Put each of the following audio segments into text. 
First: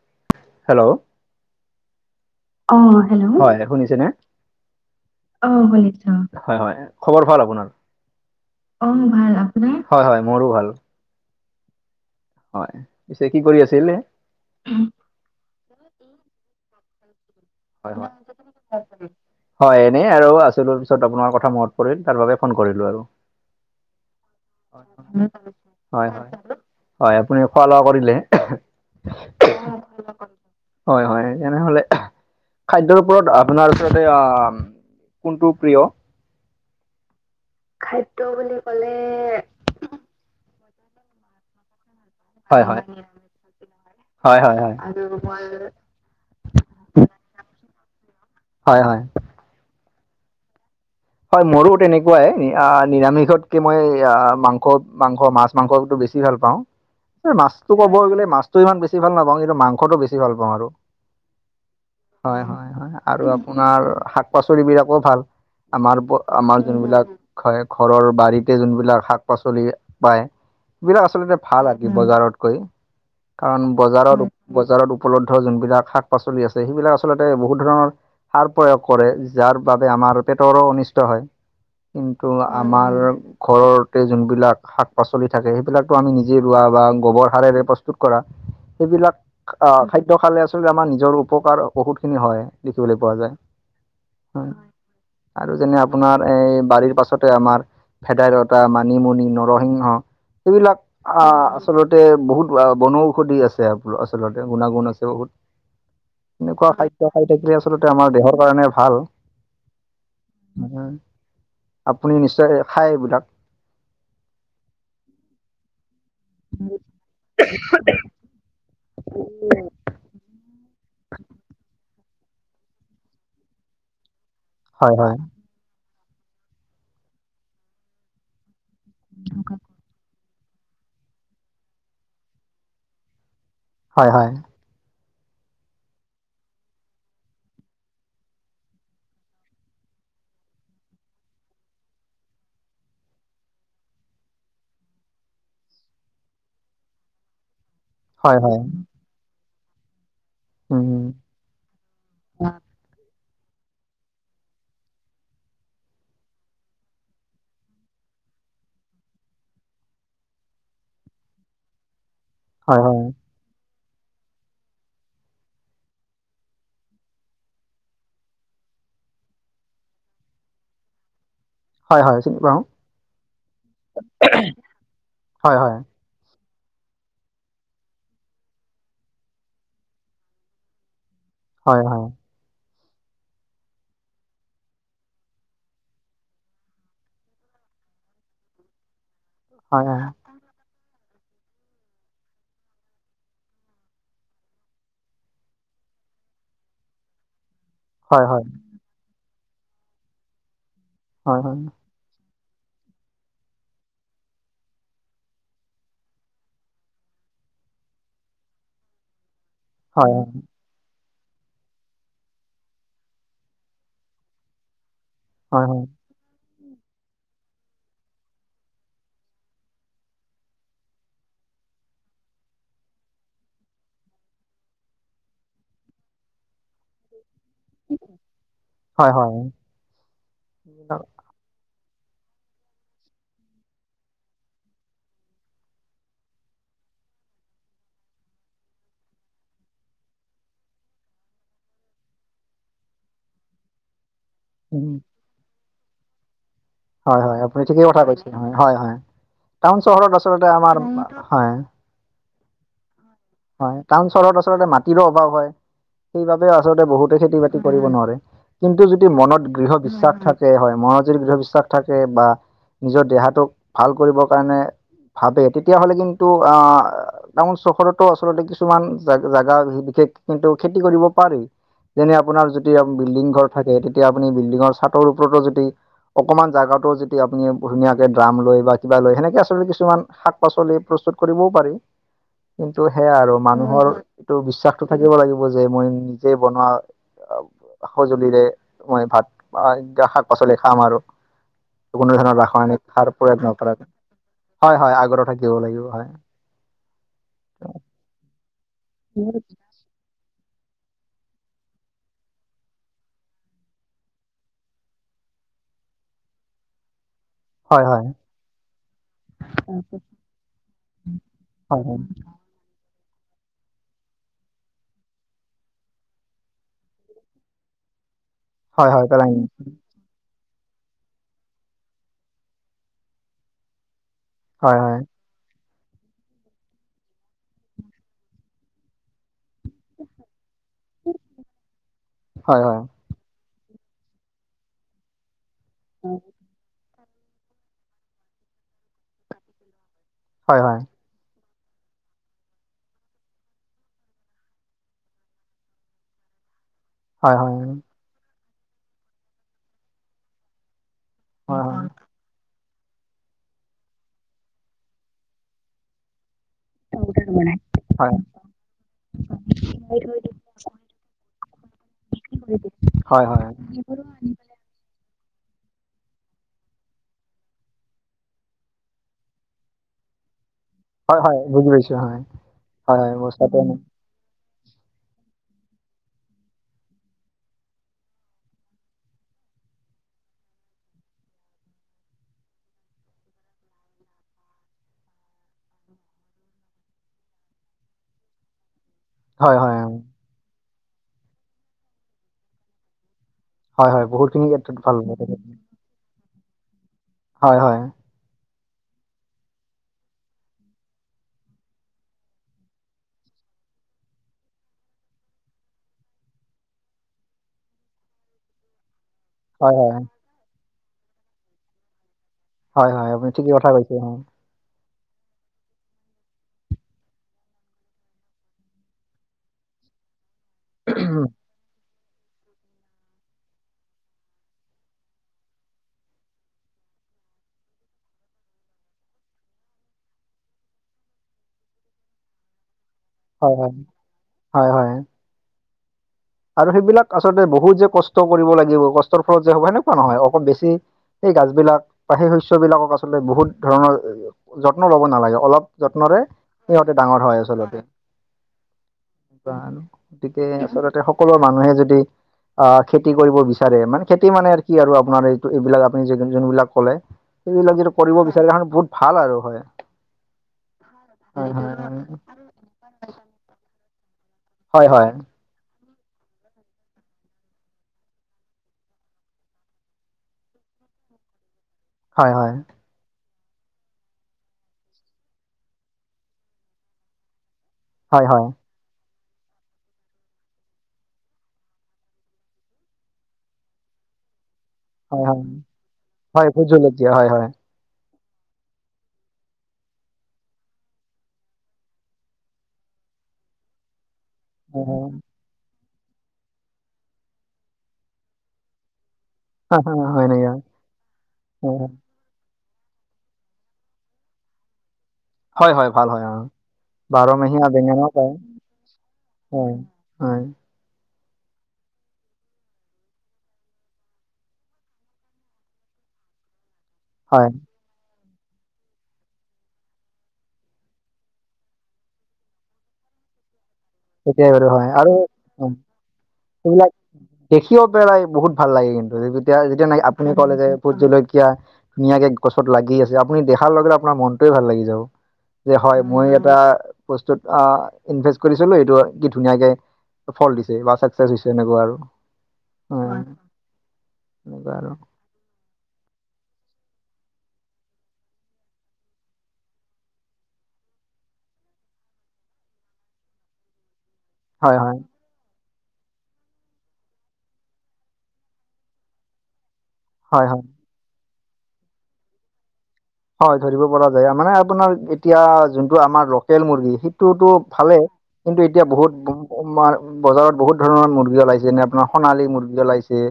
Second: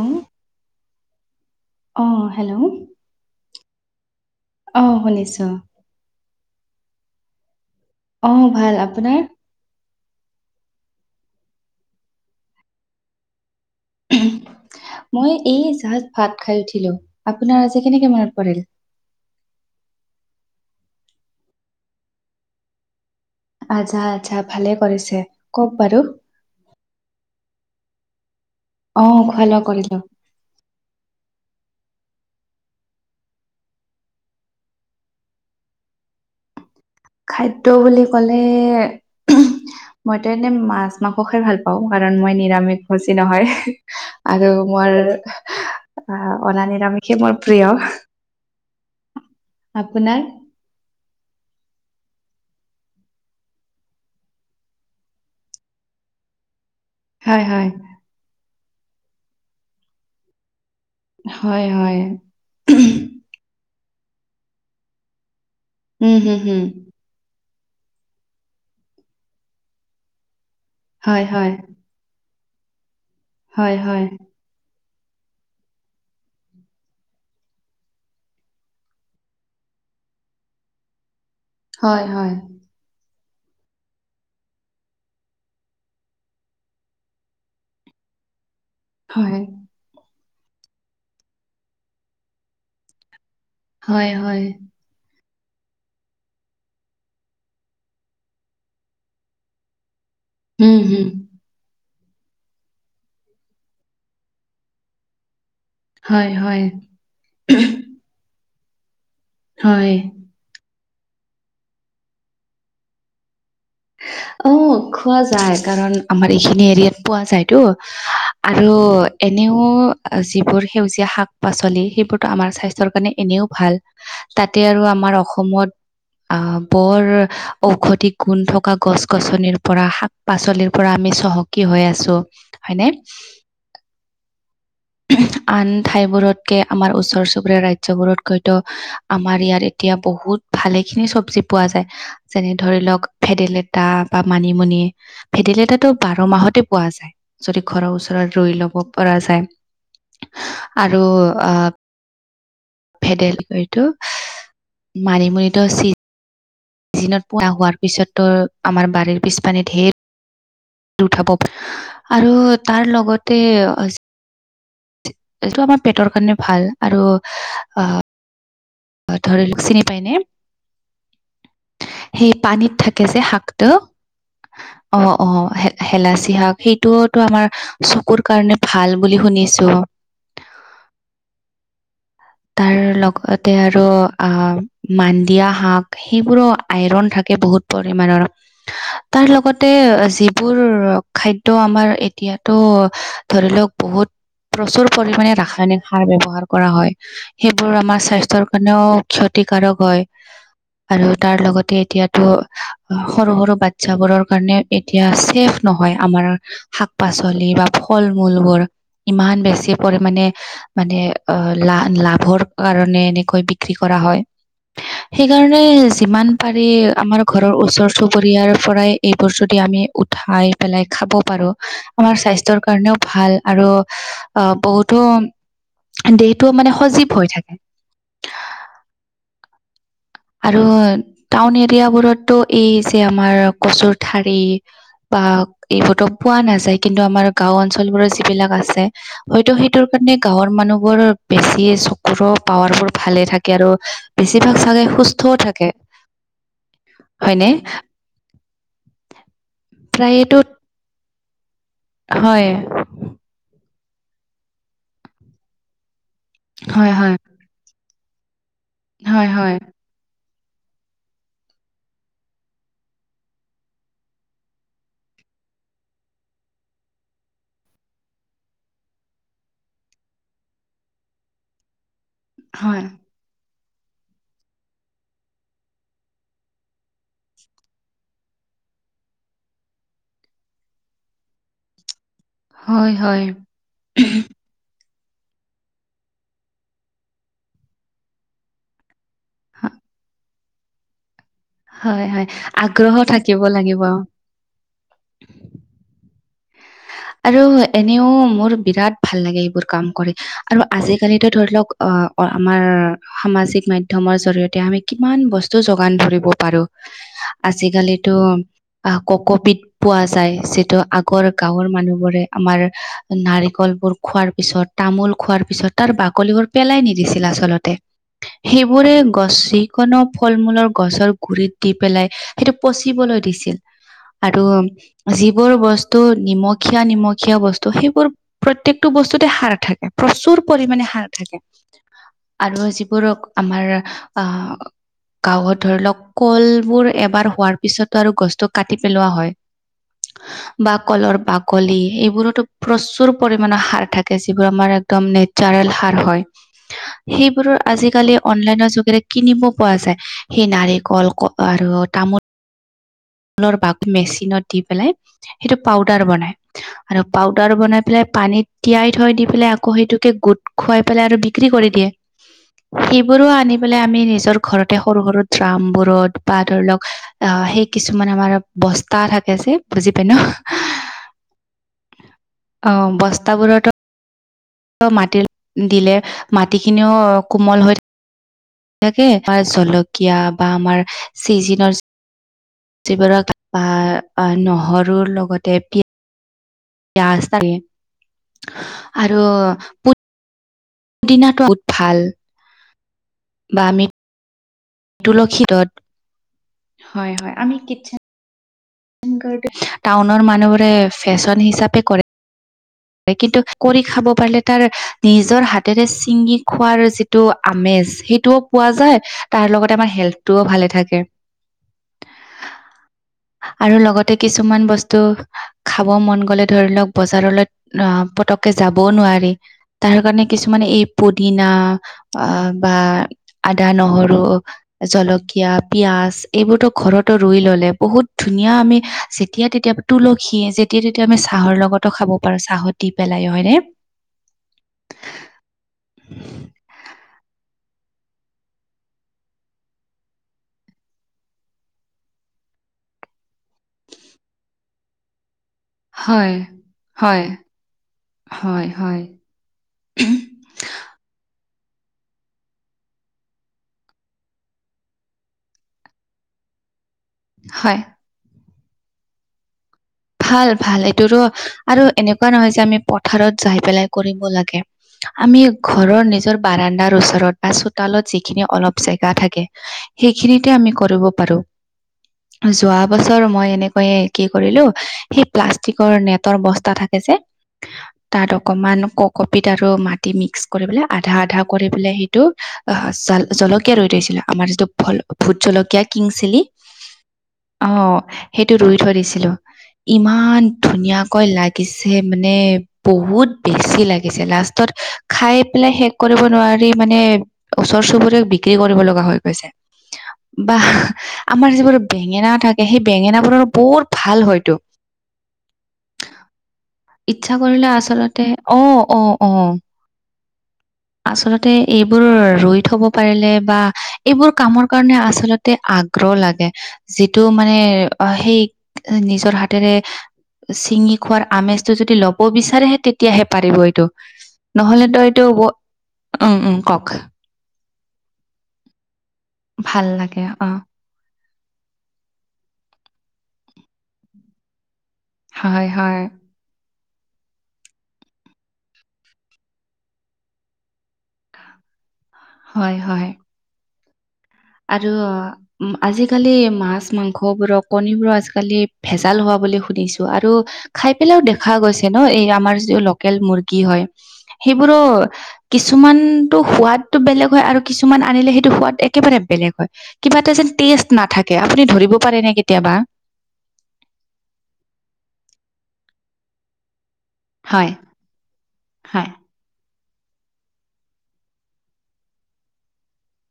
অহ hello অ hello অ hello, হয় শুনিছেনে? অঁ অ শুনিছোঁ শুনিছোঁ। হয় হয় খবৰ ভাল আপোনাৰ? অঁ ভাল অ আপোনাৰ ভাল আপোনাৰ? হয় হয় মোৰো ভাল। হয় পিছে কি কৰি আছিলে? মই এই জাষ্ট ভাত খাই উঠিলো, আপোনাৰ আজি হয় হয় কেনেকে মনত পৰিল? [inaudible] হয় এনেই আৰু আছিলো পিছত আপোনাৰ কথা মনত পৰিল তাৰ বাবে ফোন কৰিলোঁ আৰু। আচ্ছা আচ্ছা ভালে কৰিছে কওক বাৰু হয় হয় হয় আপুনি খোৱা লোৱা কৰিলে? অ খোৱা লোৱা কৰিলোঁ। হয় হয় তেনেহলে খাদ্যৰ ওপৰত আপোনাৰ আচলতে আঁহ কোনটো প্ৰিয়? খাদ্য বুলি ক'লে মইতো এনে মাছ মাংস খাই ভাল পাওঁ কাৰণ মই হয় নিৰামিষ হয় ভূজি নহয় হয় আৰু হয় হয় মোৰ আহ অনা নিৰামিষ মোৰ প্ৰিয়। হয় হয়। আপোনাৰ? হয় মোৰো তেনেকুৱাই আহ নিৰামিষতকে মই আহ মাংস, মাংস, মাছ মাংসতো বেছি বেছি ভাল পাওঁ, হয় হয় মাছটো কব গ'লে মাছটো ইমান বেছি ভাল নাপাওঁ, কিন্তু মাংসটো বেছি ভাল পাওঁ আৰু। হয় হয় হয় আৰু আপোনাৰ শাক পাচলি বিলাকো ভাল। আমাৰ উম হুম হুম আমাৰ যোনবিলাক হয় ঘৰৰ বাৰীতে যোনবিলাক শাক পাচলি পায়, সেইবিলাক হয় আচলতে হয় ভাল বজাৰতকৈ কাৰণ হয় হয় বজাৰত বজাৰত উপলব্ধ যোনবিলাক শাক পাচলি আছে সেইবিলাক আচলতে বহুত ধৰণৰ সাৰ প্ৰয়োগ কৰে যাৰ বাবে আমাৰ পেটৰো অনিষ্ট হয়। হয়, কিন্তু, হয়, আমাৰ ঘৰতে যোনবিলাক শাক পাচলি থাকে, সেইবিলাকতো আমি নিজে ৰোৱা বা গোবৰ সাৰেৰে প্ৰস্তুত কৰা। [unintelligible] সেইবিলাক হয়, আহ খাদ্য খালে আচলতে আমাৰ নিজৰ উপকাৰ বহুতখিনি হয় দেখিবলৈ পোৱা যায়। হয় হয়। আৰু যেনে আপোনাৰ এই বাৰীৰ পাছতে আমাৰ, ভেদাইলতা, মানিমুনি, নৰসিংহ হুম, এইবিলাক হুম। আহ আচলতে বহুত বনৌষধি আছে আচলতে গুণাগুণ আছে বহুত। হয়, হয়। এনেকুৱা খাদ্য খাই থাকিলে আচলতে আমাৰ দেহৰ কাৰণে ভাল। হয় আপুনি নিশ্চয় খাই এইবিলাক? অ' খোৱা যায় কাৰণ আমাৰ এইখিনি এৰিয়াত পোৱা যায়তো। আৰু এনেও যিবোৰ সেউজীয়া শাক পাচলি সেইবোৰ। আমাৰ স্বাস্থ্যৰ কাৰণে এনেও ভাল, তাতে আৰু হয় হয় আমাৰ অসমত। আহ বৰ ঔষধি গুণ থকা গছ গছনিৰ পৰা শাক পাচলিৰ পৰা আমি চহকী হৈ আছো হয়নে? হয় হয়। আন ঠাইবোৰতকে আমাৰ ওচৰ চুবুৰীয়া ৰাজ্যবোৰত কৈ ত আমাৰ ইয়াত এতিয়া বহুত ভালে খিনি চবজি পোৱা যায় যেনে ধৰি লওক, ভেদেলেতা বা মানিমুনি ভেদেলতাটো বাৰ মাহতে পোৱা যায় যদি ঘৰৰ ওচৰ হয় ৰৰ হয় লুই পৰা যায়। আৰু উম আহ ভেদেল টো মানিমুনিতো চি জিনত পোৱা হোৱাৰ পিছত তো, আমাৰ বাৰীৰ পিছ পানে ধেইৰ। উঠাব আৰু হয় তাৰ হয় লগতে। এইটো আমাৰ পেটৰ কাৰণে ভাল আৰু অ। ধৰি ল চিনি পাই নে? হয় হয় সেই চিনি পাওঁ পানীত থাকে যে শাকটো। অ অ' হয় হয় শেলাচি শাক সেই টোতো আমাৰ চকুৰ কাৰণে ভাল বুলি শুনিছো। হয় হয়, তাৰ লগতে আৰু আ মানডিয়া শাক, সেইবোৰো আইৰন থাকে বহুত। পৰিমাণৰ [unintelligible] তাৰ লগতে হয় যি। বোৰ খাদ্য আমাৰ এতিয়াতো ধৰি লওক বহুত। প্ৰচুৰ পৰিমণে ৰাসায়নিক সাৰ ব্যৱহাৰ কৰা হয়। সেইবোৰ আমাৰ হয় হয় হয় হয় স্বাস্থ্যৰ কাৰণেও ক্ষতিকাৰক হয়। আৰু হয় হয় তাৰ লগতে এতিয়াত ত সৰু সৰু বাচ্ছাবোৰৰ কাৰণে এতিয়া ছেফ নহয় আমাৰ শাক পাচলি বা ফল মূল বোৰ ইমান বেছি পৰিমাণে মানে অ লা লাভৰ কাৰণে এনেকৈ বিক্ৰী কৰা হয়। সেইকাৰণে হয় হয় যিমান পাৰি আমাৰ ঘৰৰ ওচৰ চুবুৰীয়াৰ পৰাই এইবোৰ যদি আমি উঠাই পেলাই খাব পাৰো। আমাৰ স্বাস্থ্যৰ কাৰণেও ভাল আৰু আহ বহুতো দে- টো মানে সজীৱ হৈ থাকে। হয় হয়। আৰু টাউন এৰিয়াবোৰতটো এই যে আমাৰ কচুৰ ঠাৰি বা এইবোৰতো পোৱা নাযায় কিন্তু আমাৰ গাও অঞ্চলবোৰৰ যিবিলাক আছে। হয়তো সেইটোৰ কাৰণে গাঁৱৰ মানুহবোৰ বেছি চকুৰ পাৱাৰ বোৰ ভালে থাকে আৰু বেছিভাগ চাগে উম, সুস্থও থাকে। হয় হয়, হয়নে আপুনি ঠিকেই কথা কৈছে ন হয় হয়। টাউন চহৰত প্ৰায়েতো আচলতে আমাৰ, হয়। হয়। হয়, টাউন চহৰত আচলতে মাটিৰো অভাৱ হয় সেইবাবেও আচলতে হয় হয় বহুতে খেতি বাত- কৰিব নোৱাৰে, কিন্তু যদি হয় মনত হয় গৃহত বিশ্বাস থাকে হয় মনজৰি গৃহ বিশ্বাস থাকে বা নিজৰ দেহাটোক ভাল কৰিবৰ কাৰণে ভাবে তেতিয়াহ'লে কিন্তু অ টাউন চহৰত ত আচলতে কিছুমান জাগ জাগা বিশেষ কিন্তু খেতি কৰিব পাৰি। যেনে আপোনাৰ যদি হয় বিল্ডিং ঘৰ থাকে তেতিয়া আপুনি বিল্ডিঙৰ চাটৰ ওপৰতো যদি অকণমান জোগাতো যেতিয়া আপুনি ধুনীয়াকে ড্ৰাম লয় বা, কিবা লয় সেনেকে আচলতে কিছুমান শাক পাচলি প্ৰস্তুত। কৰিবও পাৰি কিন্তু হয় সেয়া হয় আৰু মানুহৰ এইটো বিশ্বাস থাকিব লাগিব যে মই নিজে বনোৱা সঁজুলিৰে মই ভাত শাক পাচলি খাম আৰু হয় কোনো হয় ধৰণৰ আগ্ৰহ ৰাসায়নিক সাৰ থাকিব প্ৰয়োগ লাগিব নকৰাক হয় হয় আগ্ৰহ থাকিব লাগিব, হয়। আৰু এনেও মোৰ বিৰাট ভাল লাগে এইবোৰ কাম কৰি। আৰু আজিকালিতো ধৰি লওক অ আমাৰ সামাজিক মাধ্যমৰ জৰিয়তে আমি কিমান বস্তু যোগান ধৰিব পাৰো। হয় হয় আজিকালিতো ককপিধ পোৱা যায় যিটো আগ- গৰ গাঁৱৰ হয় হয় মানুহবোৰে আমাৰ নাৰিকলবোৰ খোৱাৰ পিছত, তামোল খোৱাৰ পিছত তাৰ বাকলিবোৰ পেলাই নিদিছিল আচলত- তে হয় সেইবোৰে হয় পেলাই নিম গছিকণক ফল মূলৰ গছৰ গুৰিত দি পেলাই সেইটো পচিবলৈ দিছিল। আৰু হয় হয় যিবোৰ বস্ত- টো নিমখীয়া নিমখীয়া বস্তু সেইবোৰ প্ৰত্যেকটো বস্তুতে সাৰ- থাকে। প্ৰচুৰ পৰিমণে হাৰ থাকে আৰু হয় যিবোৰোক আমাৰ অ গাঁৱত ধৰ কলবোৰ এবাৰ হোৱাৰ পিছতো আৰু গছটো কাটি পেলোৱা হয় হয় বা হয় কলৰ বা বাকলি এইবোৰতো প্ৰচুৰ পৰিমাণৰ সাৰ থাকে যিবোৰ আমাৰ একদম নেচাৰেল সাৰ হয়। [inaudible] সেইবোৰৰ আজিকালি অনলাইনৰ যোগেৰে কিনিব পোৱা যায়। সেই নাৰিকল কপাৰু হয় তামোল লৰ বাগ মেচিনত দি পেলাই সেইটো পাউডাৰ বনাই। আৰু পাউদাৰ বনাই পেলাই পানীত তিয়াই থৈ দি পেলাই আকৌ সেইটোকে গোট খুৱাই পেলাই আৰু বিক্ৰী কৰি দিয়ে হয় সেইবোৰো হয় আনি পেলাই আমি নিজৰ ঘৰতে সৰু সৰু ড্ৰামবোৰত বা ধৰি লওক আহ সেই কিছুমান আমাৰ বস্তা থাকে যে বুজি পাই ন হয় হয় বুজি পাইছো, হয় অ হয় হয় মোৰ চাইদে ত মাটি দিলে মাটিখিনিও কোমল হৈ থা থাকে আৰু জলকীয়া বা আমাৰ চিজিনৰ যিবোৰক বা আ নহৰুৰ লগতে পি পিয়াঁজ তাকে আৰু হয় হয় পু দিনাটো বোত ভাল। বা আমি হয় হয় বহুতখিনি ক্ষেত্ৰত ভালকে থাকে। তুলসী হয় হয় আমি কিথ টাউনৰ মানুহবোৰে ফেশ্বন হিচাপে কৰে। কে কিন্তু কৰি খাব পাৰিলে তাৰ নিজৰ হাতেৰে ছিঙি খোৱাৰ যি টো আমেজ সেইটোও পোৱা যায় তাৰ হয় লগতে আমাৰ হয় হেল্থটো ভালে থাকে। হয় হয় আপুনি ঠিক কথা আৰু কৈছে লগতে হয়। কিছুমান বস্তু খাব মন গ'লে ধৰি লওক বজাৰলে আহ পতককে যাবও নোৱাৰি তাৰ কাৰণে কিছুমানে এই পুদিনা অ বা আদা, নহৰু জলকীয়া, পিয়াজ এইবোৰতো ঘৰতো ৰুই ললে বহুত ধুনীয়া আমি যেতিয়া - তেতিয়া তুলসীয়ে যেতিয়া - তেতিয়া আমি চাহৰ লগতো খাব পাৰো, চাহত দি পেলাই অ হয় হয়, হয় হয়। আৰু সেইবিলাক আচলতে বহুত যে কষ্ট কৰিব লাগিব, কষ্টৰ ফলত যে হ'ব সেনেকুৱা নহয় অকল বেছি সেই গাছবিলাক বা সেই শস্যবিলাকক আচলতে বহুত ধৰণৰ যত্ন লব নালাগে, অলপ যত্নৰে সিহঁতে ডাঙৰ হয় আচলতে, বা কি কে আচলতে সকলো মানুহে যদি আঁহ খেতি কৰিব বিচাৰে মানে খেতি মানে আৰু কি আৰু আপোনাৰ এই এইবিলাক আপুনি যোনবিলাক কলে হয় সেইবিলাক যিটো কৰিব বিচাৰে বহুত ভাল আৰু হয়। ভাল ভাল এইটো ৰ হয় আৰু এনেকুৱা নহয় যে আমি পথাৰত যাই পেলাই কৰিব লা গে হয় হয় আমি ঘৰৰ নিজৰ বাৰাণ্ডাৰ ওচৰত বা চোতালত যিখিনি অলপ জেগা থাকে সেইখিনিতে আমি কৰিব পাৰো। হয় হয় যোৱা বছৰ মই এনেকৈয়ে কি কৰিলো আহ সেই প্লাষ্টিকৰ নেটৰ বস্তা থাকে যে হয় হয় তাত অকমান ক কপিতাটো আৰু মাটি মিক্স কৰি পেলাই আধা - আধা কৰি পেলাই সেইটো আ জাল জলকীয়া ৰৈ থৈছিলো আমাৰ যিটো ভল হয় হয় হয় ভোট জলকীয়া কিং চিলি হয় ভোট জলকীয়া হয় হয় অ সেইটো ৰুই থৈ দিছিলো। ইমান ধুনীয়াকৈ লাগিছে মানে বহুত বেছি লাগিছে লাষ্ট তত খাই পেলাই শেষ কৰিব নোৱাৰি মানে ওচৰ - চুবুৰীয়াক বিক্ৰী কৰিব লগা হৈ গৈছে। হয় হয় হয় নেকি হয় বা হয় আমাৰ যিবোৰ হয় বেঙেনা থা সেই বেঙেনাবোৰৰ বহুত ভাল হয়তো। হয় হয় ভাল হয় অ, বাৰ ইচ্ছা মাহীয়া কৰিলে বেঙেনাও আচলতে পায় অ', অ', অ', হয়। উম। আচলতে এইবোৰ ৰুই থব পাৰিলে বা এইবোৰ কামৰ কাৰণে আচলত তে আগ্ৰহ লাগে যিটো হয় মানে সেই এ নিজৰ হাতেৰে চিঙি খোৱাৰ আমেজটো যদি ল'ব বিচাৰেহে তেতিয়াহে পাৰিব এইটো। তেতিয়াই বাৰু হয় নহলেতো আৰু এইটো উম। উম উম কওক সেইবিলাক। দেখিও পেলাই বহুত ভাল লাগে কিন্তু যেতিয়া ভাল যেতিয়া ন লাগে আপুনি অ কলে যে ভোট জলকীয়া ধুনীয়াকে গছত লাগি আছে, আপুনি দেখাৰ লগে আপোনাৰ মনটোৱে ভাল লাগি যাব। যে হয় মই এটা বস্তুত আ ইনভেষ্ট কৰি ছিলো এইটো কি ধুনীয়াকে ফল দিছে বা চাকচেছ হৈছে এনেকুৱা আৰু। হয়-হয়। হয় আৰু আজিকালি মাছ মাংসবোৰক কণীবোৰক আজিকালি ভেজাল হোৱা বুলি শুনিছো আৰু খাই পেলাইও দেখা গৈছে ন এই আমাৰ যিটো লোকেল মুৰ্গী হয়। সেইবোৰো হয় হয় কিছুমানতো সোৱাদটো বেলেগ হয় আৰু কিছুমান আনিলে সেইটো সোৱাদ একেবাৰে বেলেগ হয়। কিবা এটা হয় হয়। যেন টেষ্ট নাথাকে আপুনি ধৰিব পাৰে ন কেতিয়াবা। হয় ধৰিব পৰা যায় মানে আপোনাৰ এতিয়া যোনটো আমাৰ লোকেল মুৰ্গী তো হয় ভালেই কিন্তু এতিয়া হয় বহুত মাৰ বজাৰত বহুত ধৰণৰ মুৰ্গী ওলাইছে যেনে আপোনাৰ সোণালী মুৰ্গী ওলাইছে।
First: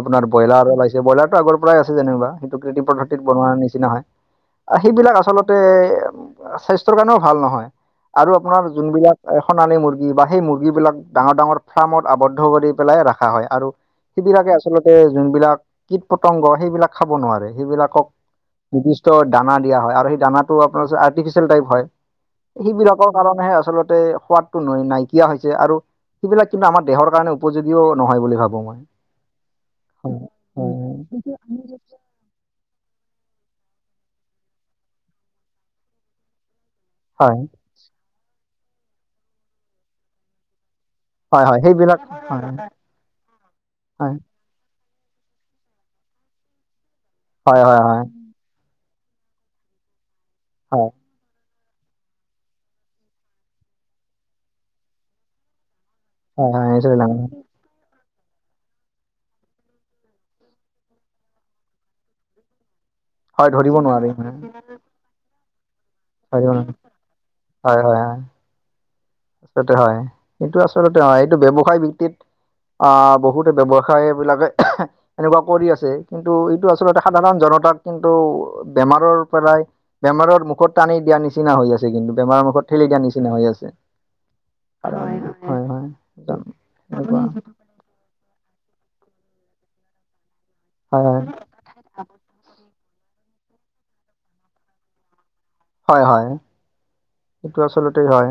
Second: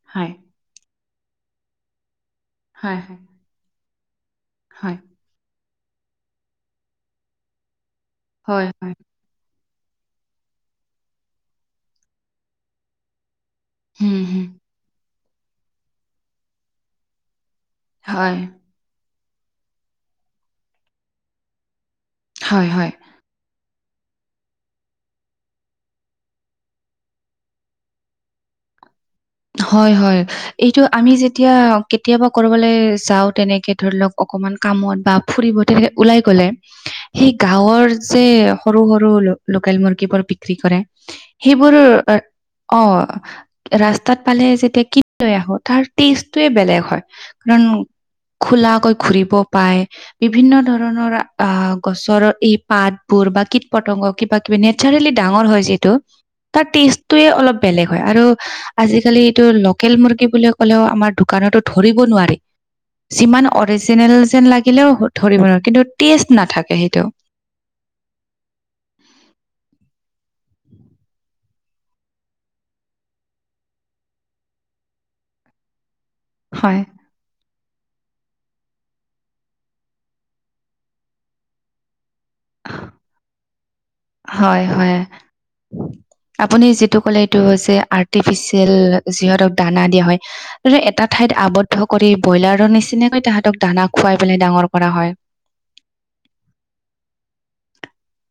আপোনাৰ হয় ব্ৰইাৰ ওলাইছে ব্ৰইলাৰটো আগৰ পৰাই আছে যেনেকুৱা সেইটো কৃতি হয় হয় পদ্ধতিত বনোৱাৰ নিচিনা হয়। হয়, সেইবিলাক আচলতে স্বাস্থ্যৰ কাৰণেও ভাল নহয়, আৰু আপোনাৰ হয়, হয়। যোনবিলাক সোনানি মুৰ্গী বা সেই মুৰ্গী বিলাক ডাঙৰ - ডাঙৰ ফাৰ্মত আৱদ্ধ কৰি পেলাই ৰখা হয় আৰু হুম, হুম। সেইবিলাকে আচলতে যোনবিলাক কীট পতংগ সেইবিলাক খাব নোৱাৰে সেইবিলাক হয়, নিৰ্দিষ্ট দানা দিয়া হয় আৰু সেই দানাটো আপোনাৰ আৰ্টিফিচিয়েল টাইপ হয়, হয়, হয়। সেইবিলাকক কাৰণেহে আচলতে সোৱাদটো ন নাইকিয়া হৈছে আৰু সেইবিলাক কিন্তু আমাৰ দেহৰ কাৰণে উপযোগীও নহয় বুলি ভাবো মই। হয় হয়-হয় এইটো আমি যেতিয়া কেতিয়াবা কৰিববলৈ যাও তেনেকে ধৰি লওক অকমান কামত বা ফুৰিব তেনেকে ওলাই গ'লে। সেই হয় গাঁৱৰ যে সৰু-সৰু ল লোকেল মুৰ্গী বোৰ বিকি কৰে হয় হয় সেইবোৰ সেইবিলাক হয় অ, ৰা হয় এফালে যেতিয়া কিনি লৈ আহো তাৰ টেষ্টয়ে বেলেগ হয় কাৰণ হয় হয় হয় খোলাকৈ ঘুৰিব পায় বিভিন্ন হয় ধৰণৰ আহ গছৰৰ এই পাতবোৰ বা কীট পতংগ কিবা কিবি নেচাৰেলি ডাঙৰ হয় যিহেতু হয় তাৰ হয় নিশ্চয় ডাঙৰ টেষ্টটয়ে অলপ বেলেগ হয় আৰু আজিকালি এইটো লোকেল মুৰ্গী বুলি ক'লেও আমাৰ দোকানতো ধৰিব নোৱাৰি। যিমান হয় ধৰিব নোৱাৰি অৰিজিনেল যেন লাগিলেও ধৰিব নোৱাৰো কিন্তু টেষ্ট নাথাকে সেইটো হয়-হয়-হয়-হয়। আচলতে হয় এইটো আচলতে হয় এইটো ব্যৱসায় ভিত্তিত আহ, বহুতে ব্যৱসায় এইবিলাকে এনেকুৱা কৰি আছে কিন্তু এইটো হয় আচলতে সাধাৰণ জনতাক কিন্তু বেমাৰৰ পৰাই বেমাৰৰ মুখত টানি দিয়া নিচিনা হৈ আছে কিন্তু বেমাৰৰ মুখত ঠেলি দিয়াৰ নিচিনা হৈ আছে। হয়-হয় কাৰণ হয় হয় আপুনি যিটো এনেকুৱা কলে এইটো যে আৰ্টিফিচিয়েল। যিহতক দানা দিয়া হয় এটা হয় হয় ঠাইত আৱদ্ধ ভকৰি ব্ৰইলাৰৰ নিচিনাকৈ তাহাতক দানা খুৱাই পেলাই ডাঙৰ কৰা হয়। হয় - হয়। সেইটো আচলতে হয়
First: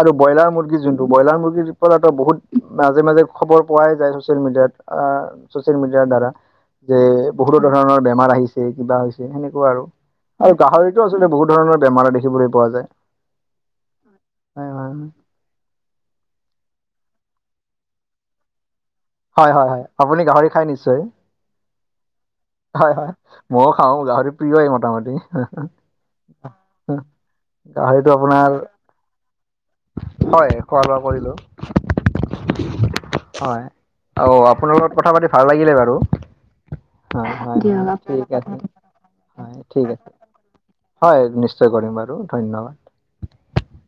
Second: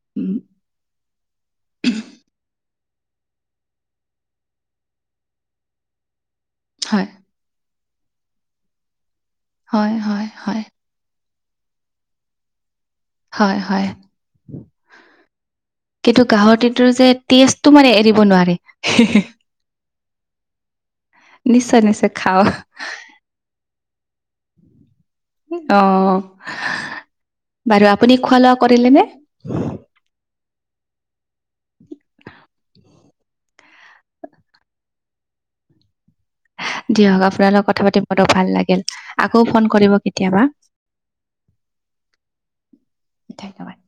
আৰু উম ব্ৰইলাৰ মুৰ্গী যোনতো ব্ৰইলাৰ মুৰ্গী পিছপৰাতো বহুত মাজে মাজে খবৰ পোৱাই যায় ছচিয়েল মিডিয়াত - ছচিয়েল মিডিয়াৰ দ্বাৰা। যে হয় বহুতো ধৰণৰ বেমাৰ আহিছে কিবা হৈছে সেনেকুৱা আৰু হয় হয় - আৰু হয় গাহৰিত এইটো আচলতে বহু ধৰণৰ বেমাৰ দেখিবলৈ পোৱা যায়। হয়-হয়। হয় হয় কিতো কাহৰ তিৰতো যে তিজটো মানে এৰিব নোৱাৰি। হয়-হয় আপুনি গাহৰি খাই নিশ্চয় নিশ্চয় নিশ্চয় খাওঁ হয় - হয়। ময়ো খাও গাহৰি প্ৰিয় এই মোটামুটি। অ, বাৰু গাহৰিটো আপুনি খোৱা আপোনাৰ লোৱা কৰিলে নে? হয় খোৱা লোৱা কৰিলো হয়। আৰু আপোনাৰ লগত কথা পাতি ভাল লাগিলে বাৰু। অ, দিয়ক আপোনাৰ হয় লগত কথা পাতি বৰ ঠিক ভাল আছে লাগিল। - আকৌ হয় ফোন ঠিক কৰিব আছে। কেতিয়াবা। হয় নিশ্চয় কৰিম বাৰু ধন্যবাদ। ধন্যবাদ।